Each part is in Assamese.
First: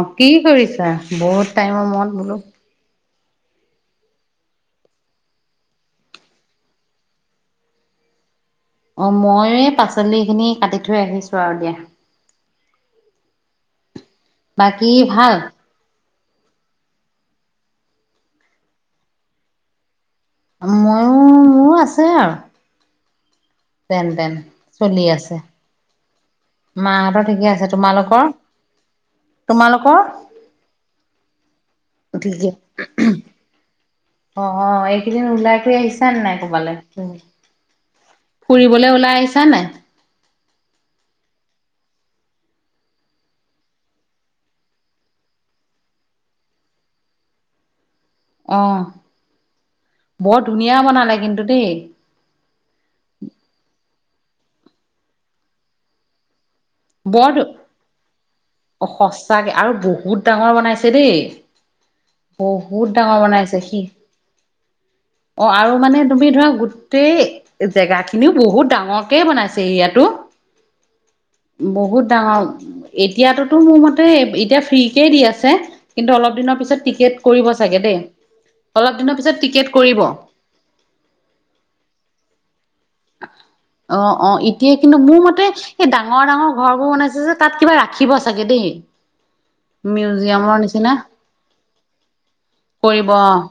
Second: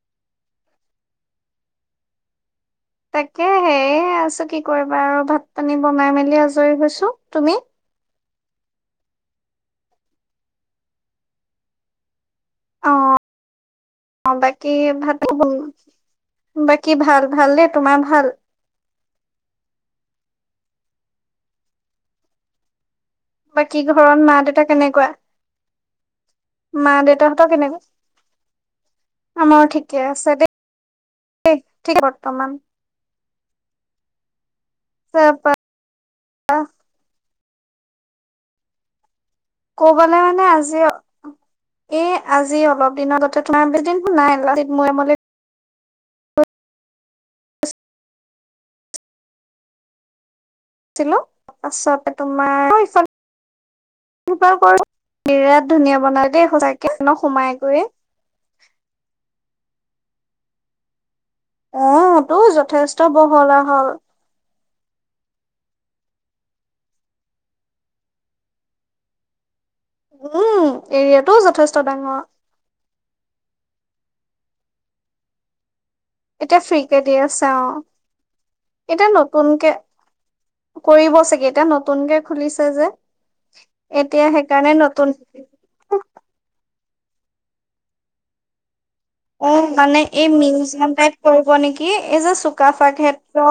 অ', কি কৰিছা? বহুত টাইমৰ মূৰত বোলো? তাকে সেই আছোঁ। কি কৰিবা আৰু ভাত-পানী বনাই মেলি আজৰি হৈছোঁ। তুমি? অ', মই এই পাচলিখিনি কাটি থৈ আহিছোঁ আৰু দিয়া। অ অ', বাকি বাকী ভাত ভাল [unintelligible] বাকী ভাল, ভাল দেই। তোমাৰ ভাল? মইও, মোৰো আছে আৰু। বাকী যেন ঘৰত তেন মা দেউতা চলি কেনেকুৱা ল? আছে মা মাহঁতৰ ঠিকে দেউতাহঁতৰ আছে কেনেকুৱা? তোমালোকৰ আমাৰো তোমালোকৰ ঠিকে আছে দেই। ঠিক [unintelligible] বৰ্তমান অ', অ', এইকেইদিন তাৰপা ওলাই কৰি আহিছা নাই ক'ৰবালৈ? ফুৰিবলৈ ওলাই আহিছ ক'বালে মানে আজ এ আজি অলপ দিনৰ আগতে তোমাৰ বেছি দিন হোৱা নাই লাচিত মৈদামলে অ' বৰ ধুনীয়া বনালে ছিলো কিন্তু দেই পাছতে তোমাৰ কৰো [unintelligible] বিৰাট ধুনীয়া বনালে দেই সঁচাকে। ন বৰ সোমাই গৈ ধু সঁচাকে আৰু বহুত ডাঙৰ বনাইছে দেই। অ' টো বহুত যথেষ্ট ডাঙৰ বনাইছে বহল-আহল। সি অ' আৰু মানে তুমি ধৰা গোটেই জেগা খিনিও বহুত ডাঙৰকে বনাইছে। এৰিয়াটো। উম, এৰিয়াটোও যথেষ্ট বহুত ডাঙৰ এতিয়াটো মোৰ মতে এতিয়া ফ্ৰী কেই দি আছে। কিন্তু অলপ দিনৰ এতিয়া ফ্ৰী পিছত কে টিকেট দি কৰিব আছে চাগে দেই অলপ অ' এতিয়া দিনৰ পিছত নতুন টিকেট কে কৰিব কৰিব চাগে এতিয়া নতুনকে খুলিছে যে। অ' অ' এতিয়া সেইকাৰণে কিন্তু নতুন মোৰ মতে এই ডাঙৰ ডাঙৰ ঘৰবোৰ বনাইছে যে তাত কিবা ৰাখিব চাগে দেই। অ' মানে এই মিউজিয়ামৰ নিচিনা মিউজিয়াম টাইপ কৰিব নেকি এই যে চুকাফা কৰিব অ ক্ষেত্ৰ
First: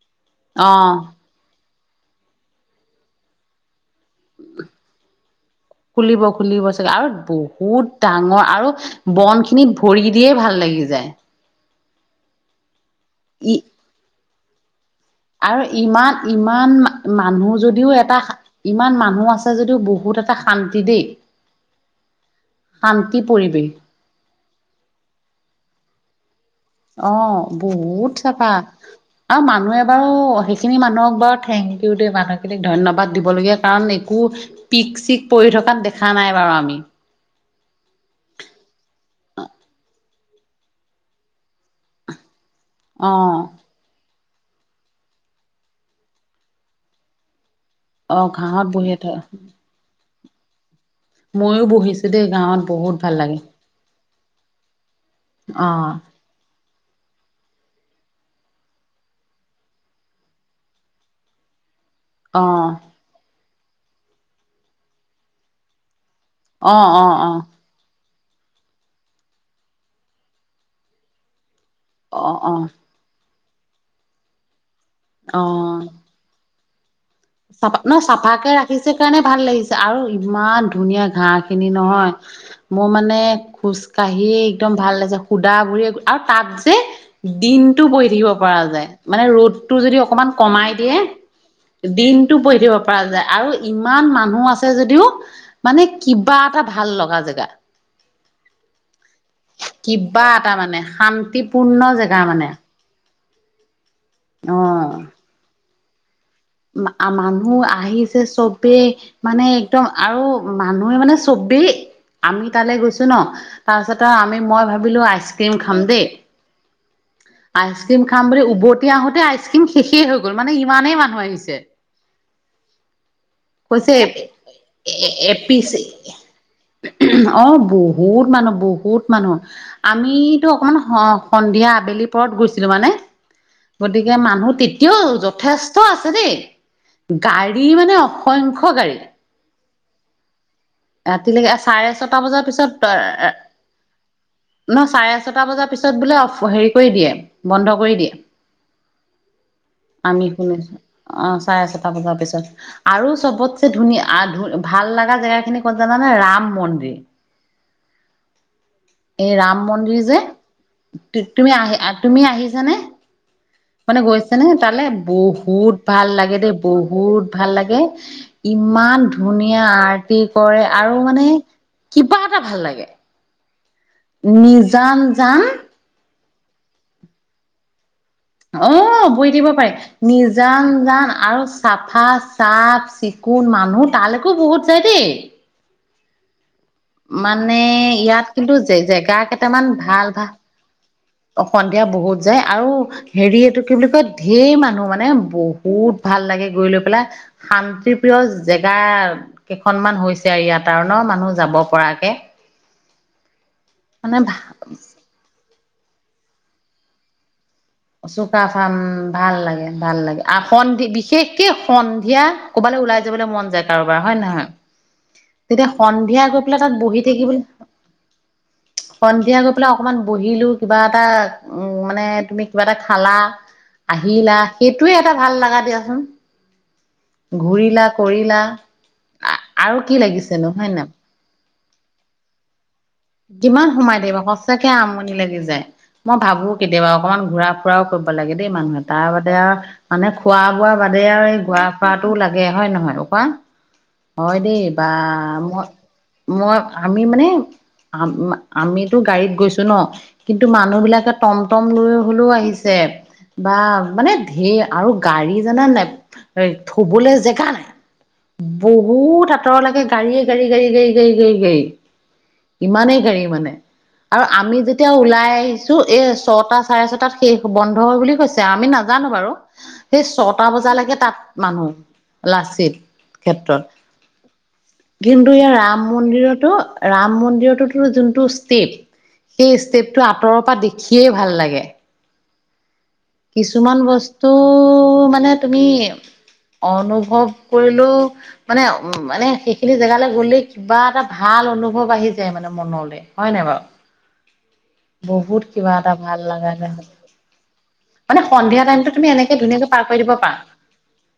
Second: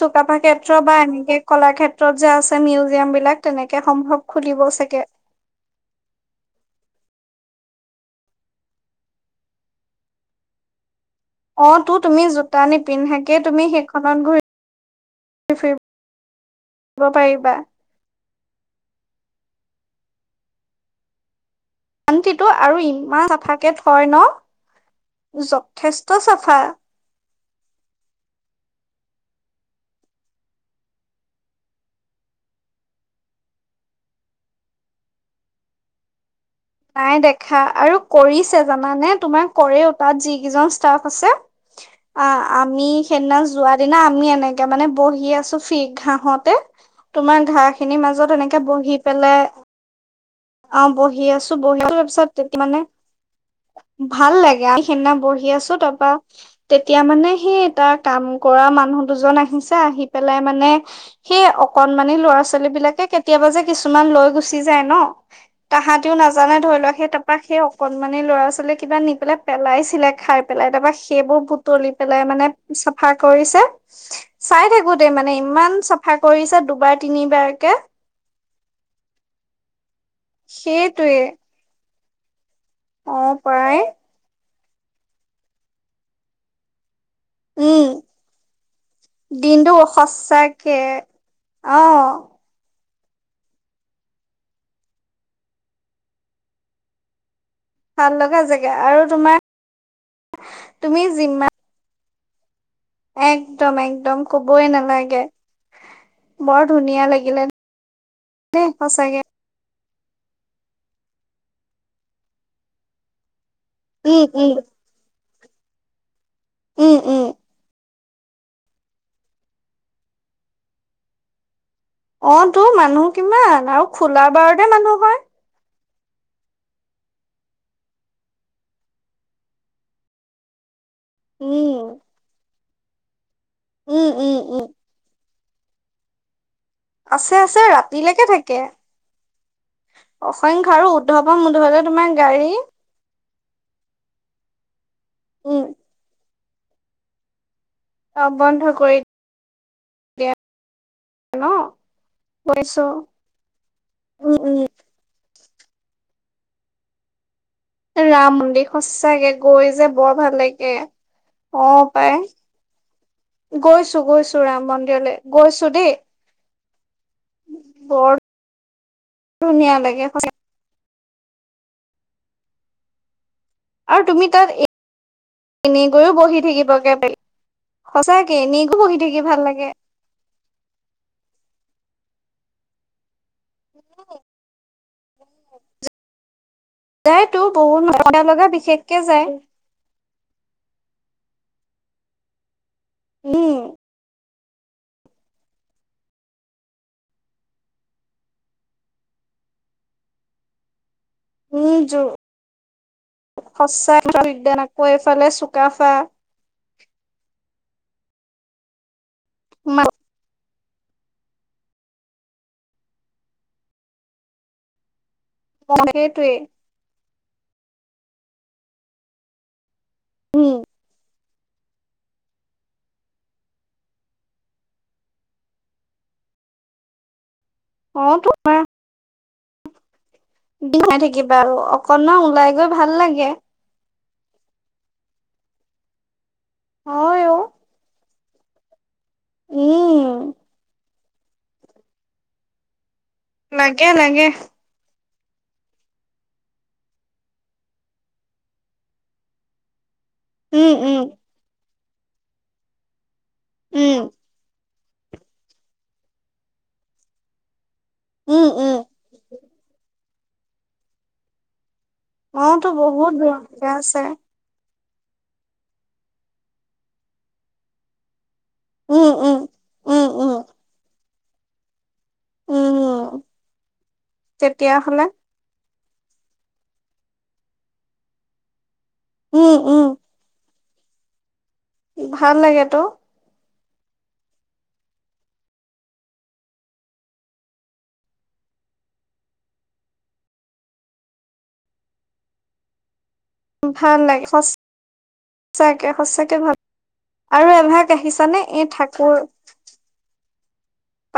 চুকাফা অ ক্ষেত্ৰ বা এনেকে কলা ক্ষেত্ৰ ক্ষেত্ৰত যে আছে মিউজিয়াম বিলাক তেনেকে সম্ভৱ খুলিব চাগে। খুলিব খুলিব চাগে আৰু বহুত ডাঙৰ আৰু বন খিনিত ভৰি দিয়ে ভাল লাগি যায়। অ' তো তুমি জোতা নি পিন্ধাকে ই তুমি সেইখনত ঘূৰি আৰু ফুৰিব ইমান ইমান পাৰিবা। মানুহ যদিও এটা ইমান মানুহ আছে যদিও বহুত এটা শান্তি দেই। শান্তিটো আৰু শান্তি ইমান পৰিৱেশ চাফাকে থয় ন। যথেষ্ট ত চাফা। অ বহুত চাফা আৰু মানুহে বাৰু সেইখিনি মানুহক বাৰু থেংক ইউ দে মানুহখিনিক ধন্যবাদ দিবলগীয়া কাৰণ একো পিক-চিক পৰি থকাত দেখা নাই বাৰু আ নাই দেখ খা আৰু কৰিছে জানা নে তোমাক কৰেও তাত যি যিজন ষ্টাফ আছে অ' আমি অ সেইদিনা যোৱা দিনা আমি এনেকে মানে বহি আছো ফি ঘাঁহতে তোমাৰ ঘাঁ খিনিৰ অ মাজত এনেকে ঘাঁহত বহি থ পেলাই অ' বহি আছো ময়ো বহি বহিছো দেই পিছত ঘাঁহত মানে বহুত ভাল লাগে ভাল লাগে তাৰপৰা তেতিয়া মানে সেইদিনা বহি অ আছো তাৰপৰা তেতিয়া মানে সেই এটা কাম কৰা মানুহ দুজন আহিছে আহি পেলাই মানে সেই অকনমানি অ ল'ৰা-ছোৱালী বিলাকে কেতিয়াবা যে কিছুমান লৈ গুচি যায় ন' তাহাঁতিও নাজ নাজানে অ ধৰি লওঁক অ সেই অ তাৰপা সেই অক মানে ল'ৰা-ছোৱালীয়ে কিবা নি পেলাই পেলাইছিলে খাই পেলাই তাৰপা সেইবোৰ বুট তল পেলাই অ মানে চাফা কৰিছে চাই থাক গোতেই মানে অ ইমান অ চফা কৰিছে। ডুবাইত চাফা ন চাফাকে ৰাখিছে কাৰণে ভাল লাগিছে আৰু ইমান ধুনীয়া সেইটোৱে ঘাঁহখিনি নহয়। হয়। মই অ মানে পৰাই খোজ কাঢ়ি একদম ভাল লাগছে সুদা গুৰি আৰু তাত যে দিনতটো উম বহি থাকিব পৰা যায় মানে দিনটো ৰ'দটো যদি অকমান সঁচাকে কমাই দিয়ে। অ টো পঢ়ি দিব পৰা যায় আৰু ইমান মানুহ আছে যদিও মানে কিবা এটা ভাল লগা জেগা ভাল লগা জেগা আৰু তোমাৰ কিবা তুমি যিমান গা মানে। একদম, একদম। একদম ক'বই অ'। নালাগে। বৰ ধুনীয়া লাগিলে মানুহ আহিছে দেই চবেই সঁচাকে। মানে একদম আৰু মানুহে মানে চবেই আমি তালৈ গৈছো ন তাৰপিছতে উম আমি উম মই ভাবিলো আইচ ক্ৰীম খাম দেই। উম উম আহছ আ ক্ৰীমাম বুলি উভতি আহোতে আইচক্ৰীম শেষ হৈ গ'ল মানে ইমানেই মানুহ আহিছে ছে অ' তোৰ মানুহ কিমান আৰু খোলা বাৰতে মানুহ এ হয়। এপিচ অ' বহুত মানুহ বহুত মানুহ আমিতো অকমান অ' সন্ধিয়া উম আবেলি পৰত গৈছে। [unintelligible] উম গতিকে উম মানুহ উম তেতিয়াও স্থ আছে দে। আছে আছে গাড়ী মানে ৰাতিলৈকে থাকে। অসংখ্য্ গাড়ী। অসংখ্য আৰু উদ্ধৱ ৰাতিলৈকে মুধলে চাৰে তোমাৰ ছটা বজাৰ গাড়ী পিছত ন। চাৰে ছটা উম বজাৰ পিছত বোলে হেৰি কৰি দিয়ে। বন্ধ কৰি দিয়ে, অ বন্ধ কৰি আমি দিয়ে শুনিছো। অ' ন চাৰে ছটা বজাৰ পিছত গৈছো আৰু চবতছেে ধুনীয়া উম উম ধ ভাল লগা। জেগা খিনি ক'ত জানানে ৰাম মন্দিৰ। ৰাম মন্দিৰ সঁচাকে এই ৰাম গৈ যে মন্দিৰ বৰ ভাল লাগে। তুমি আহি অ' পাই তুমি আহিছানে মানে গৈছো গৈছো গৈছানে ৰাম তালৈ মন্দিৰলৈ গৈছো বহুত দেই। ভাল লাগে দেই বহুত ভাল লাগে। বৰ ইমান ধুনীয়া লাগে আৰটি সঁচা কৰে আৰু আৰু মানে কিবা এটা ভাল লাগে। আৰু তুমি তাত নিজান জান। থাকিব কে ব অ' বহি থাকিব পাৰে, নিজান জান আৰু চাফা চাফ চিফ কোন মানুহ তালৈকো বহুত [unintelligible] যায়তো মানে বহুত মজা ইয়াত লগা কিন্তু বিশেষকে জেগা যায়। কেইটামান ভাল। বা। সন্ধিয়া বহুত যায় আৰু হেৰি উম এইটো কি বুলি কয়। সেই মানুহ মানে বহুত ভাল লাগে গৈ লৈ পেলাই, শান্তি প্ৰিয় জেগা কেইখনমান হৈছে আৰু ইয়াত আৰু মানুহ যাব উম জ পৰাকে। সঁচা মানে [unintelligible] আকৌ এইফালে চ কাফা চুকাফাম। ভাল লাগে, ভাল লাগে আ। সন্ধি বিশেষকে সন্ধিয়া কৰবালৈ ওলাই যাবলৈ মন যায় কাৰোবাৰ হয়ে নহয় তেতিয়া সন্ধিয়া সেইটোৱে গৈ পেলাই তাত বহি থাকিবলৈ সন্ধিয়া গৈ পেলাই অকমান বহিলো উম কিবা এটা উম মানে তুমি কিবা এটা খালা আহিলা সেইটোৱে এটা ভাল লগা দিয়াচোন ঘূৰিলা অ কৰিলা তোমাৰ আৰু কি লাগিছে নোহয় ন দিনাই থাকিবা আৰু অকনমান ওলাই গৈ ভাল লাগে কিমান সোমাই দিব সঁচাকে আমনি লাগি যায় মই ভাবো কেতিয়াবা অকণমান হয় অ ঘূৰা ফুৰাও লাগেই মানুহ তাৰ বাতে আৰু মানে উম খোৱা বোৱা বাদে আৰু এই গোৱা ফো লাগে হয় নহয় কোৱা লাগে লাগে হয় দেই বা মই মই আমি মানে আ আমিতো গাড়ীত গৈছো ন কিন্তু উম মানুহ উম বিলাকে টমটম হলেও আহিছে বা উম মানে ধে আৰু গাড়ী জানা নাই থবলৈ জেগা নাই উম উম বহুত আঁতৰ লাগে কাৰ়ে কৰি কৰি কৰি কৰি গৈ গাই [unintelligible] মইতো ইমানেই বহুত গাড়ী দূৰ মানে আছে আৰু আমি যেতি এতিয়া ওলাই আহিছো এ ছটা চাৰে ছটাত শেষ বন্ধ হয় বুলি কৈছে আমি নাজানো উম বাৰু উম সেই উম উম ছটা বজালৈকে তাত মানুহ লাচিত উম, তেতিয়াহ'লে ক্ষেত্ৰত কিন্তু ইয়াৰ ৰাম মন্দিৰতো ৰাম মন্দিৰত যোনটো ষ্টেপ সেই উম, উম, ষ্টেপটো আঁতৰৰ পৰা দেি খিয়েই ভাল লাগে ভাল লাগে ত কিছুমান বস্তু মানে তুমি অনুভৱ কৰিলেও মানে উ মানে সেইখিনি জেগালৈ গ'লে কিবা এটা ভাল অনুভৱ আহি যায় মানে মনলে ভাল লাগে স বহুত কিবা সঁচাকে এটা সঁচাকে লগা ভাল মানে আৰু এভাগ আহিছানে সন্ধিয়া এই টাইমতো তুমি ঠাকুৰ এনেকে ধুনীয়াকে পাৰ কৰি দিব পাৰা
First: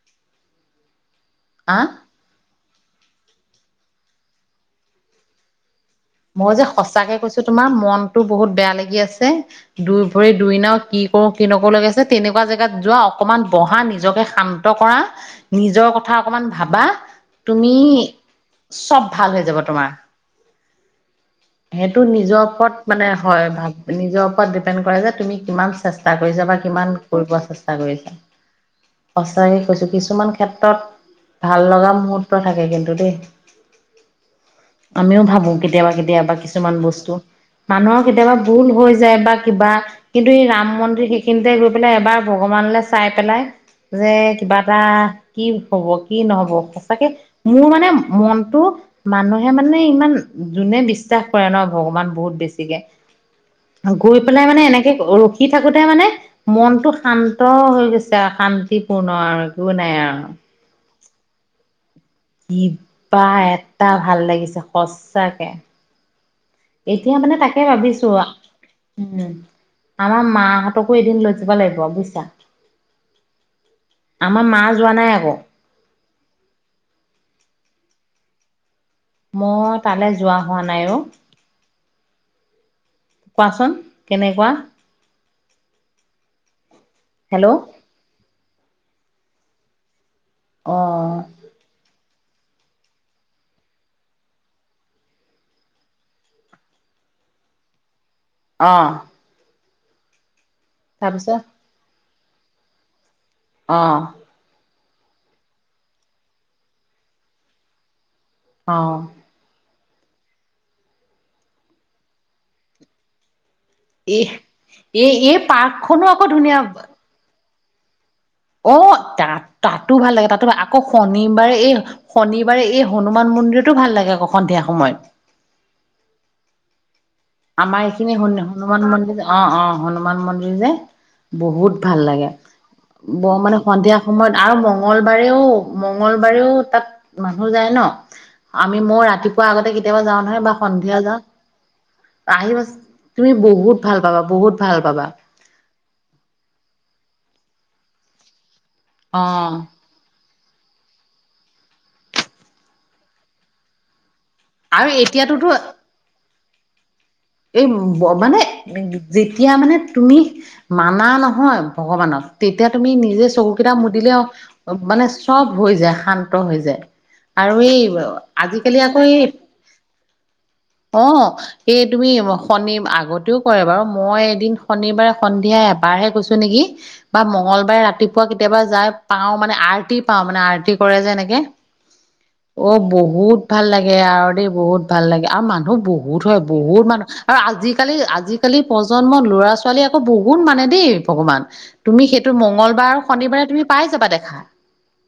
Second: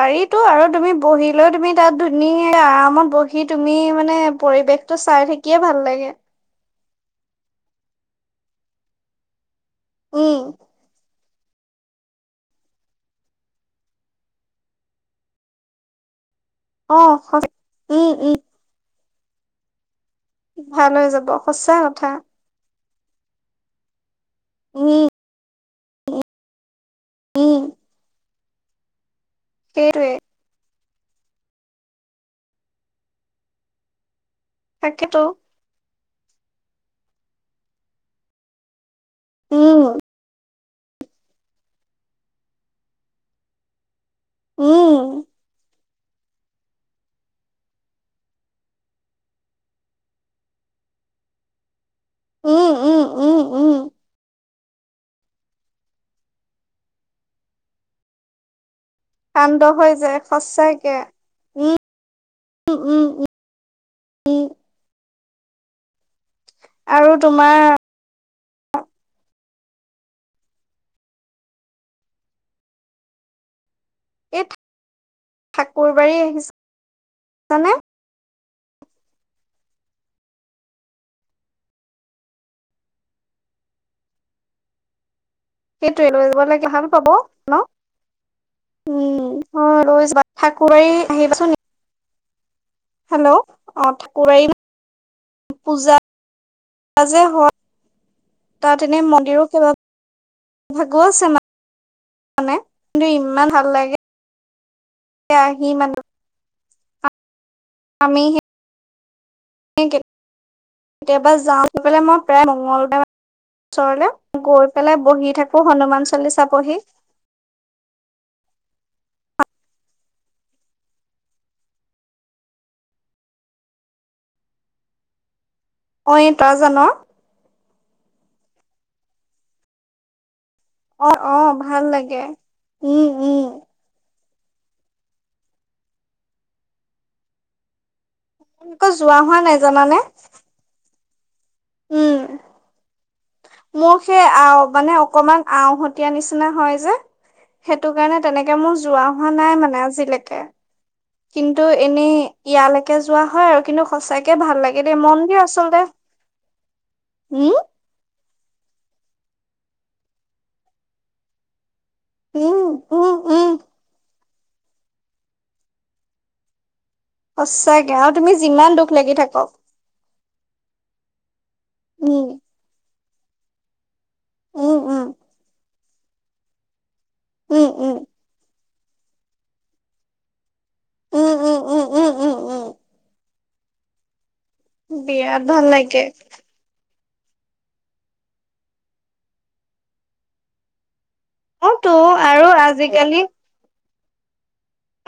পাৰিতো আৰু তুমি বহিলৈও তুমি হা তাত ধুনীয়া আৰামত বহি সি তুমি মানে পৰিৱেশ টো চাই থাকিয়ে ভাল লাগে। মজা সঁচাকে কৈছো তোমাৰ মনটো বহুত বেয়া লাগি আছে। দুই উম, ভৰি দুই নাও কি কিনকো লগে আছে তেনেকুৱা জেগাত যোৱা অকমান বহা নিজকে শান্ত কৰা নিজৰ কথা অকমান ভাবা অ', সঁচ তুমি উম, উম, চব ভাল হৈ যাব তোমাৰ ভাল হৈ যাব সঁচা সেইটো কথা। নিজৰ ওপৰত মানে হয় ভ নিজৰ দিপেন কৰে উম, যে তুমি কি চেষ্টা কৰি যাবা কিমান কৰিব উম, চেষ্টা কৰিছা। সঁচাকে কৈছো সেইটোৱে কিছুমান ক্ষেত্ৰত ভাল লগা মুহূৰ্ত থাকে কিন্তু দেই। তাকেতো আমিও ভাবো কেতিয়াবা কেতিয়াবা কিছুমান বস্তু মানুহৰ কেতিয়াবা ভুল হৈ যায় বা কিবা উম, কিন্তু এই ৰাম মন্দিৰ সেইখিনিতে গৈ পেলাই এবাৰ ভগৱানলৈ চাই পেলাই যে কিবা এটা উম, কি হব কি নহব সঁচাকে মোৰ মানে মনটো মানুহে মানে ইমান যোনে বিশ্বাস কৰে ন ভগবান বহুত উম, বেছিকে উম, উম, উম, গৈ পেলাই মানে মানে এনেকে ৰখি থাকোতে মানে মনটো শান্ত হৈ গৈছে আৰু শান কান্দ হৈ যায় সঁচাকে। উম উম, উম, কিবা এটা ভাল উম। লাগিছে সচ তাকে আৰু এতিয়া মানে তোমাৰ তাকে ভাবিছো উম আমাৰ মাহঁতকো এদিন লৈ যাব লাগিব বুজিছা। আমাৰ মা যোৱা নাই আকৌ। ৰী আহিছছানে? মই তালৈ যোৱা হোৱা নাই ঐ কোৱাচোন কেনেকুৱা সেইটোৱে লৈ যাব লাগে ভাল পাব হেল্ল' ন উম অ ৰজ অ ঠাকাৰী আহিবাচোন নেকি হেল্ল' অ ঠাকুৱাৰী পূজা যে হয় অ তাত এনে মন্দিৰো কিবা ভগৱছেে তাৰপিছত মান মাননে কিন্তু ইমান ভাল অ লাগে য়া আহি মান আমি অ কেতিয়াবা যাওঁলে মই প্ৰায় মঙল ওচৰলে এই গৈ পেলাই এই বহি এই থাকো পাৰ্কখনো হনুমান আকৌ চালিচা ধুনীয়া বহি অ তাত তাতো ভাল লাগে তাতো আকৌ শনিবাৰে এই শনিবাৰে এই হনুমান মন্দিৰতো ভাল লাগে আকৌ সন্ধিয়া সময়ত অই তা জানা আমাৰ এইখিনি হ হনুমান মন্দিৰ অ অ হনুমান মন্দিৰ যে অ অ ভাল লাগে উম ব উম মানে সন্ধিয়া সময়ত আৰু মংগলবাৰেও মঙ্লবাৰেও তাত মানুহ যায় ন আমি আকৌ মই যোৱা হোৱা ৰাতিপুৱা নাই আগতে জানানে কেতিয়াবা যাওঁ নহয় বা সন্ধিয়া যাওঁ উম আহি মছ মোৰ সেই আ মানে অকমান আউহতীয়া নিচিনা হয় যে সেইটো কাৰণে তেনেকে ে মোৰ যোৱা অ হোৱা নাই মানে আজিলৈকে কিন্তু এনেই ইয়ালৈকে যোৱা হয় আৰু কিন্তু সচাকে তে ভাল লাগে আৰু দেই মন্দিৰ এতিয়াতোতো আচলতে উম এই মানে উ যেতিয়া মানে তুমি মানা নহয় ভগৱানত উম তেতিয়া তুমি উম নিজে উম চকুকেইটা মুদিলে মানে চব হৈ যায় শান্ত হৈ যায়। আৰু এই সঁচাকে আৰু তুমি যিমান আজিকালি দুখ আকৌ লাগি এই থাকক অ এই তুমি উম শনিৰ আগতেও কৰে বাৰু মই এদিন উম উম শনিবাৰে সন্ধিয়া পাৰহে কৈছো নেকি বা উম মঙ্লবাৰে ৰাতিপুৱা কেতিয়াবা যায় পাওঁ মানে আৰ টি পাওঁ মানে আৰটি কৰে যে উম এনেকে উম উম উম উম উম অ উম বহুত ভাল লাগে আৰু দেই। বহুত ভাল লাগে বিৰাট আৰু ভাল মানুহ লাগে বহুত হয়। বহুত মানুহ আৰু আজিকালি আজিকালি প্ৰজন্মৰ ল'ৰা ছোৱালী আকৌ বহুত মানে দেই ভগৱান অ তো তুমি সেইটো আৰু মংগলবাৰ আৰু আজিকালি শনিবাৰে তুমি পাইযাবা কৰবাত দেখা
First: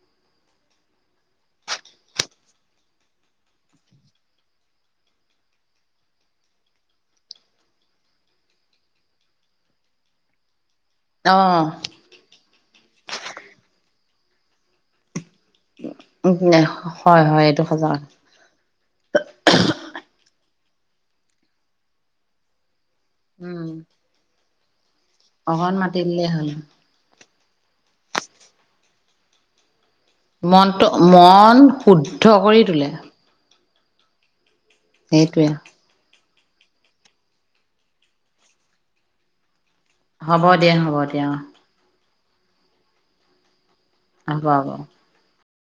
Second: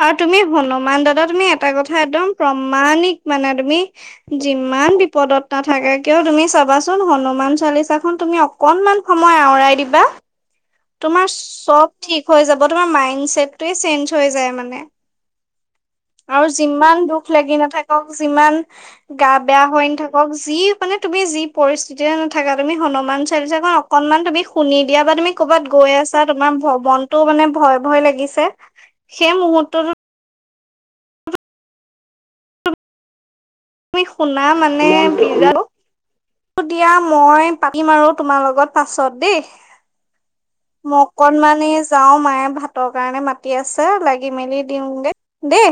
আৰু তুমি হনুমান দাদা তুমি এটা কথা একদম প্ৰমাণিক মানে তুমি যিমান বিপদত নাথাকে কিয় তুমি চাবাচোন হনুমান চালিচাখন তুমি অকনমান সময় আঁওৰাই দিবা তোমাৰ উম চব ঠিক হৈ যাব তোমাৰ মাইণ্ড ছেট টোয়ে চেঞ্জ হৈ যায় মানে নে আৰু যিমান হয় দুখ হয় লাগি এইটো সঁচা নাথাকক কথা। যিমান গা বেয়া হৈ নাথাকক যি মানে তুমি যি পৰিস্থিতিয়ে নাথাকা তুমি হনুমান হনুমান উম চালিছাখন অকনমান তুমি শুনি কেতিয়াবা তুমি কৰ'বাত অকণ গৈ মাতি আছা দিলেই হ'ল তোমাৰ মনতো মানে ভয় ভয় লাগে। নিছে সেই মুহ্ত ত মনটো মন শুদ্ধ কৰি তোলে তুমি শুন তাৰ মানে সেইটোৱে ভিজালো দিয়া মই পাতিম আৰু তোমাৰ লগত পাছত দেই। হ'ব দিয়া হ'ব মই দিয়া অঁঃ অকনমানি যাওঁ মায়ে ভাতৰ কাৰণে মাতি আছে। এ লাগি হ'ব মেলি হ'ব দিওঁগে। দেই।